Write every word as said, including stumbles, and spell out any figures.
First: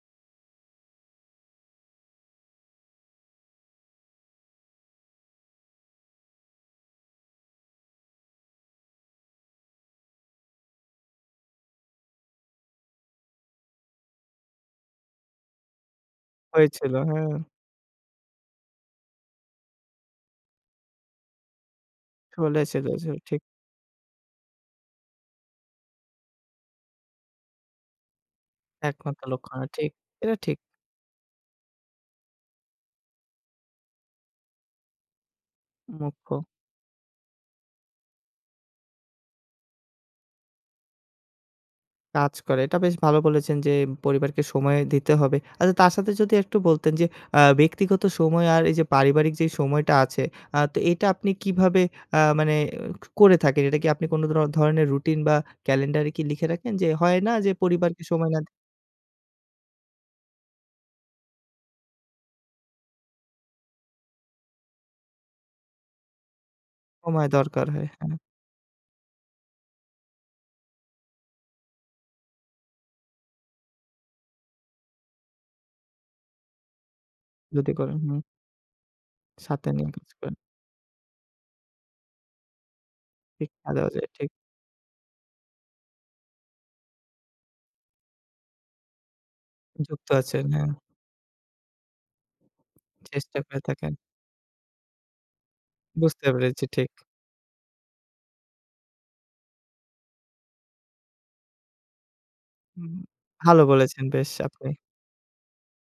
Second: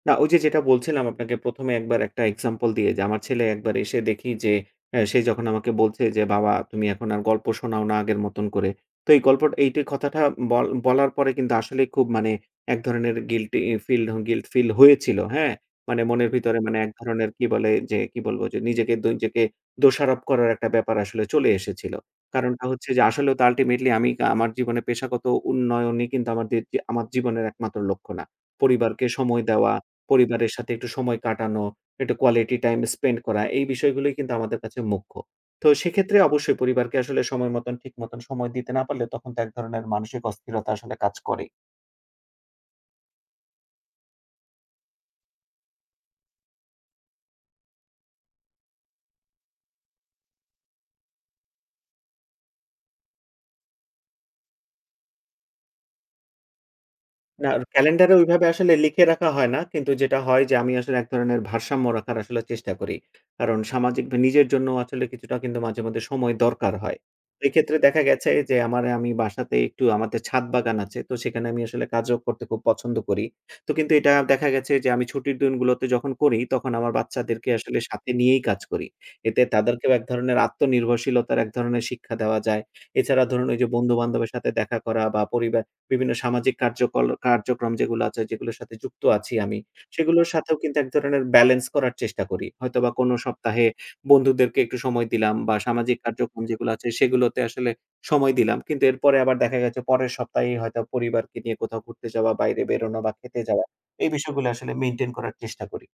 না ওইযে যেটা বলছিলাম আপনাকে প্রথম এ এক বার একটা এক্সাম্পল দিয়ে যে আমার ছেলে এক বার এসে দেখি যে এ সে যখন আমাকে বলছে যে, "বাবা তুমি এখন আর গল্প শোনাও না আগের মতন করে।" তো এই গল্প এই কথাটা ব বলার পরে কিন্তু আসলেই খুব মানে এক ধরনের গিল্টি ফিল গিল্ট ফিল হয়েছিল। হ্যাঁ? মানে মনের ভিতরে মানে এক হয়েছিল ধরনের হ্যাঁ। কি বলে? যে কি বলবো? যে নিজেকে দ নিজেকে দোষারোপ করার একটা ব্যাপার আসলে চলে এসেছিল। কারণটা চলেছিল হচ্ছে যে জি, আসলেও ঠিক। তো আল্টিমেটলি আমি আমার জীবনে পেশাগত উন্নয়নই কিন্তু আমাদের যে, আমার জীবনের একমাত্র লক্ষ্য না। পরিবারকে একমাত্র সময় লক্ষণ দেওয়া, ঠিক, এটা পরিবারের ঠিক। সাথে একটু সময় কাটানো, একটু কোয়ালিটি টাইম স্পেন্ড করা এই বিষয়গুলোই কিন্তু আমাদের কাছে মুখ্য। তো সেক্ষেত্রে মুখ্য। অবশ্যই পরিবারকে আসলে সময় মতন ঠিক মত সময় দিতে না পারলে তখন তো এক ধরনের মানসিক অস্থিরতা আসলে কাজ করে। কাজ করে। এটা বেশ ভালো বলেছেন যে পরিবারকে সময় দিতে হবে। আচ্ছা, তার সাথে যদি একটু বলতেন যে অ্যা ব্যক্তিগত সময় আর এইযে পারিবারিক যেই সময়টা আছে, অ্যা তো এটা আপনি কিভাবে অ্যা মানে করে থাকেন? এটা কি আপনি কোনো র ধরণের রুটিন বা ক্যালেন্ডার কি লিখে রাখেন যে হয় না না, যে পরিবারকে ক্যালেন্ডার এ সময় না ওইভাবে আসলে লিখে রাখা হয় না। কিন্তু যেটা হয় যে আমি আসলে এক ধরনের ভারসাম্য রাখার আসলে চেষ্টা করি। কারণ সামাজিক ব নিজের জন্যও আসলে কিছুটা কিন্তু মাঝে-মধ্যে সময় দরকার হয়। সময় দরকার এক্ষেত্রে হয়, দেখা হ্যাঁ। গেছে যে আমার আমি বাসাতে একটু আমাদের ছাদ বাগান আছে। তো সেখানে আমি আসলে কাজও করতে খুব পছন্দ করি। তো কিন্তু এটা দেখা গেছে যে আমি ছুটির দিনগুলোতে যখন করি, তখন আমার বাচ্চাদেরকে যদি আসলে করেন, সাথে হু। নিয়েই কাজ করি। এতে সাথে নিয়ে তাদেরকেও এক কাজ করেন। ধরনের আত্মনির্ভরশীলতার এক ধরনের শিক্ষা দেওয়া যায়। এছাড়া ধরুন ওইযে শিক্ষা দেওয়া যায়। ঠিক। বন্ধু-বান্ধবের সাথে দেখা করা বা পরিবার বিভিন্ন সামাজিক কার্যক্রল কার্যক্রম যেগুলা আছে যেগুলোর সাথে যুক্ত আছি আমি, যুক্ত সেগুলোর আছেন। সাথেও হ্যাঁ। কিন্তু এক ধরনের বেলেন্স করার চেষ্টা করি। হয়তোবা কোনো চেষ্টা করে সপ্তাহে থাকেন। বন্ধুদেরকে একটু সময় দিলাম বা সামাজিক বুঝতে কার্যক্রম পেরেছি যেগুলা ঠিক। আছে সেগুলোতে আসলে সময় দিলাম। কিন্তু এরপরে আবার দেখা গেছে পরের সপ্তাহেই হয়তো পরিবারকে নিয়ে কোথাও ঘুরতে যাওয়া, বাইরে হুম, বেরোনো বা খেতে ভালো যাওয়া বলেছেন এই বেশ বিষয়গুলো আপনি। আসলে মেইনটেইন করার চেষ্টা করি।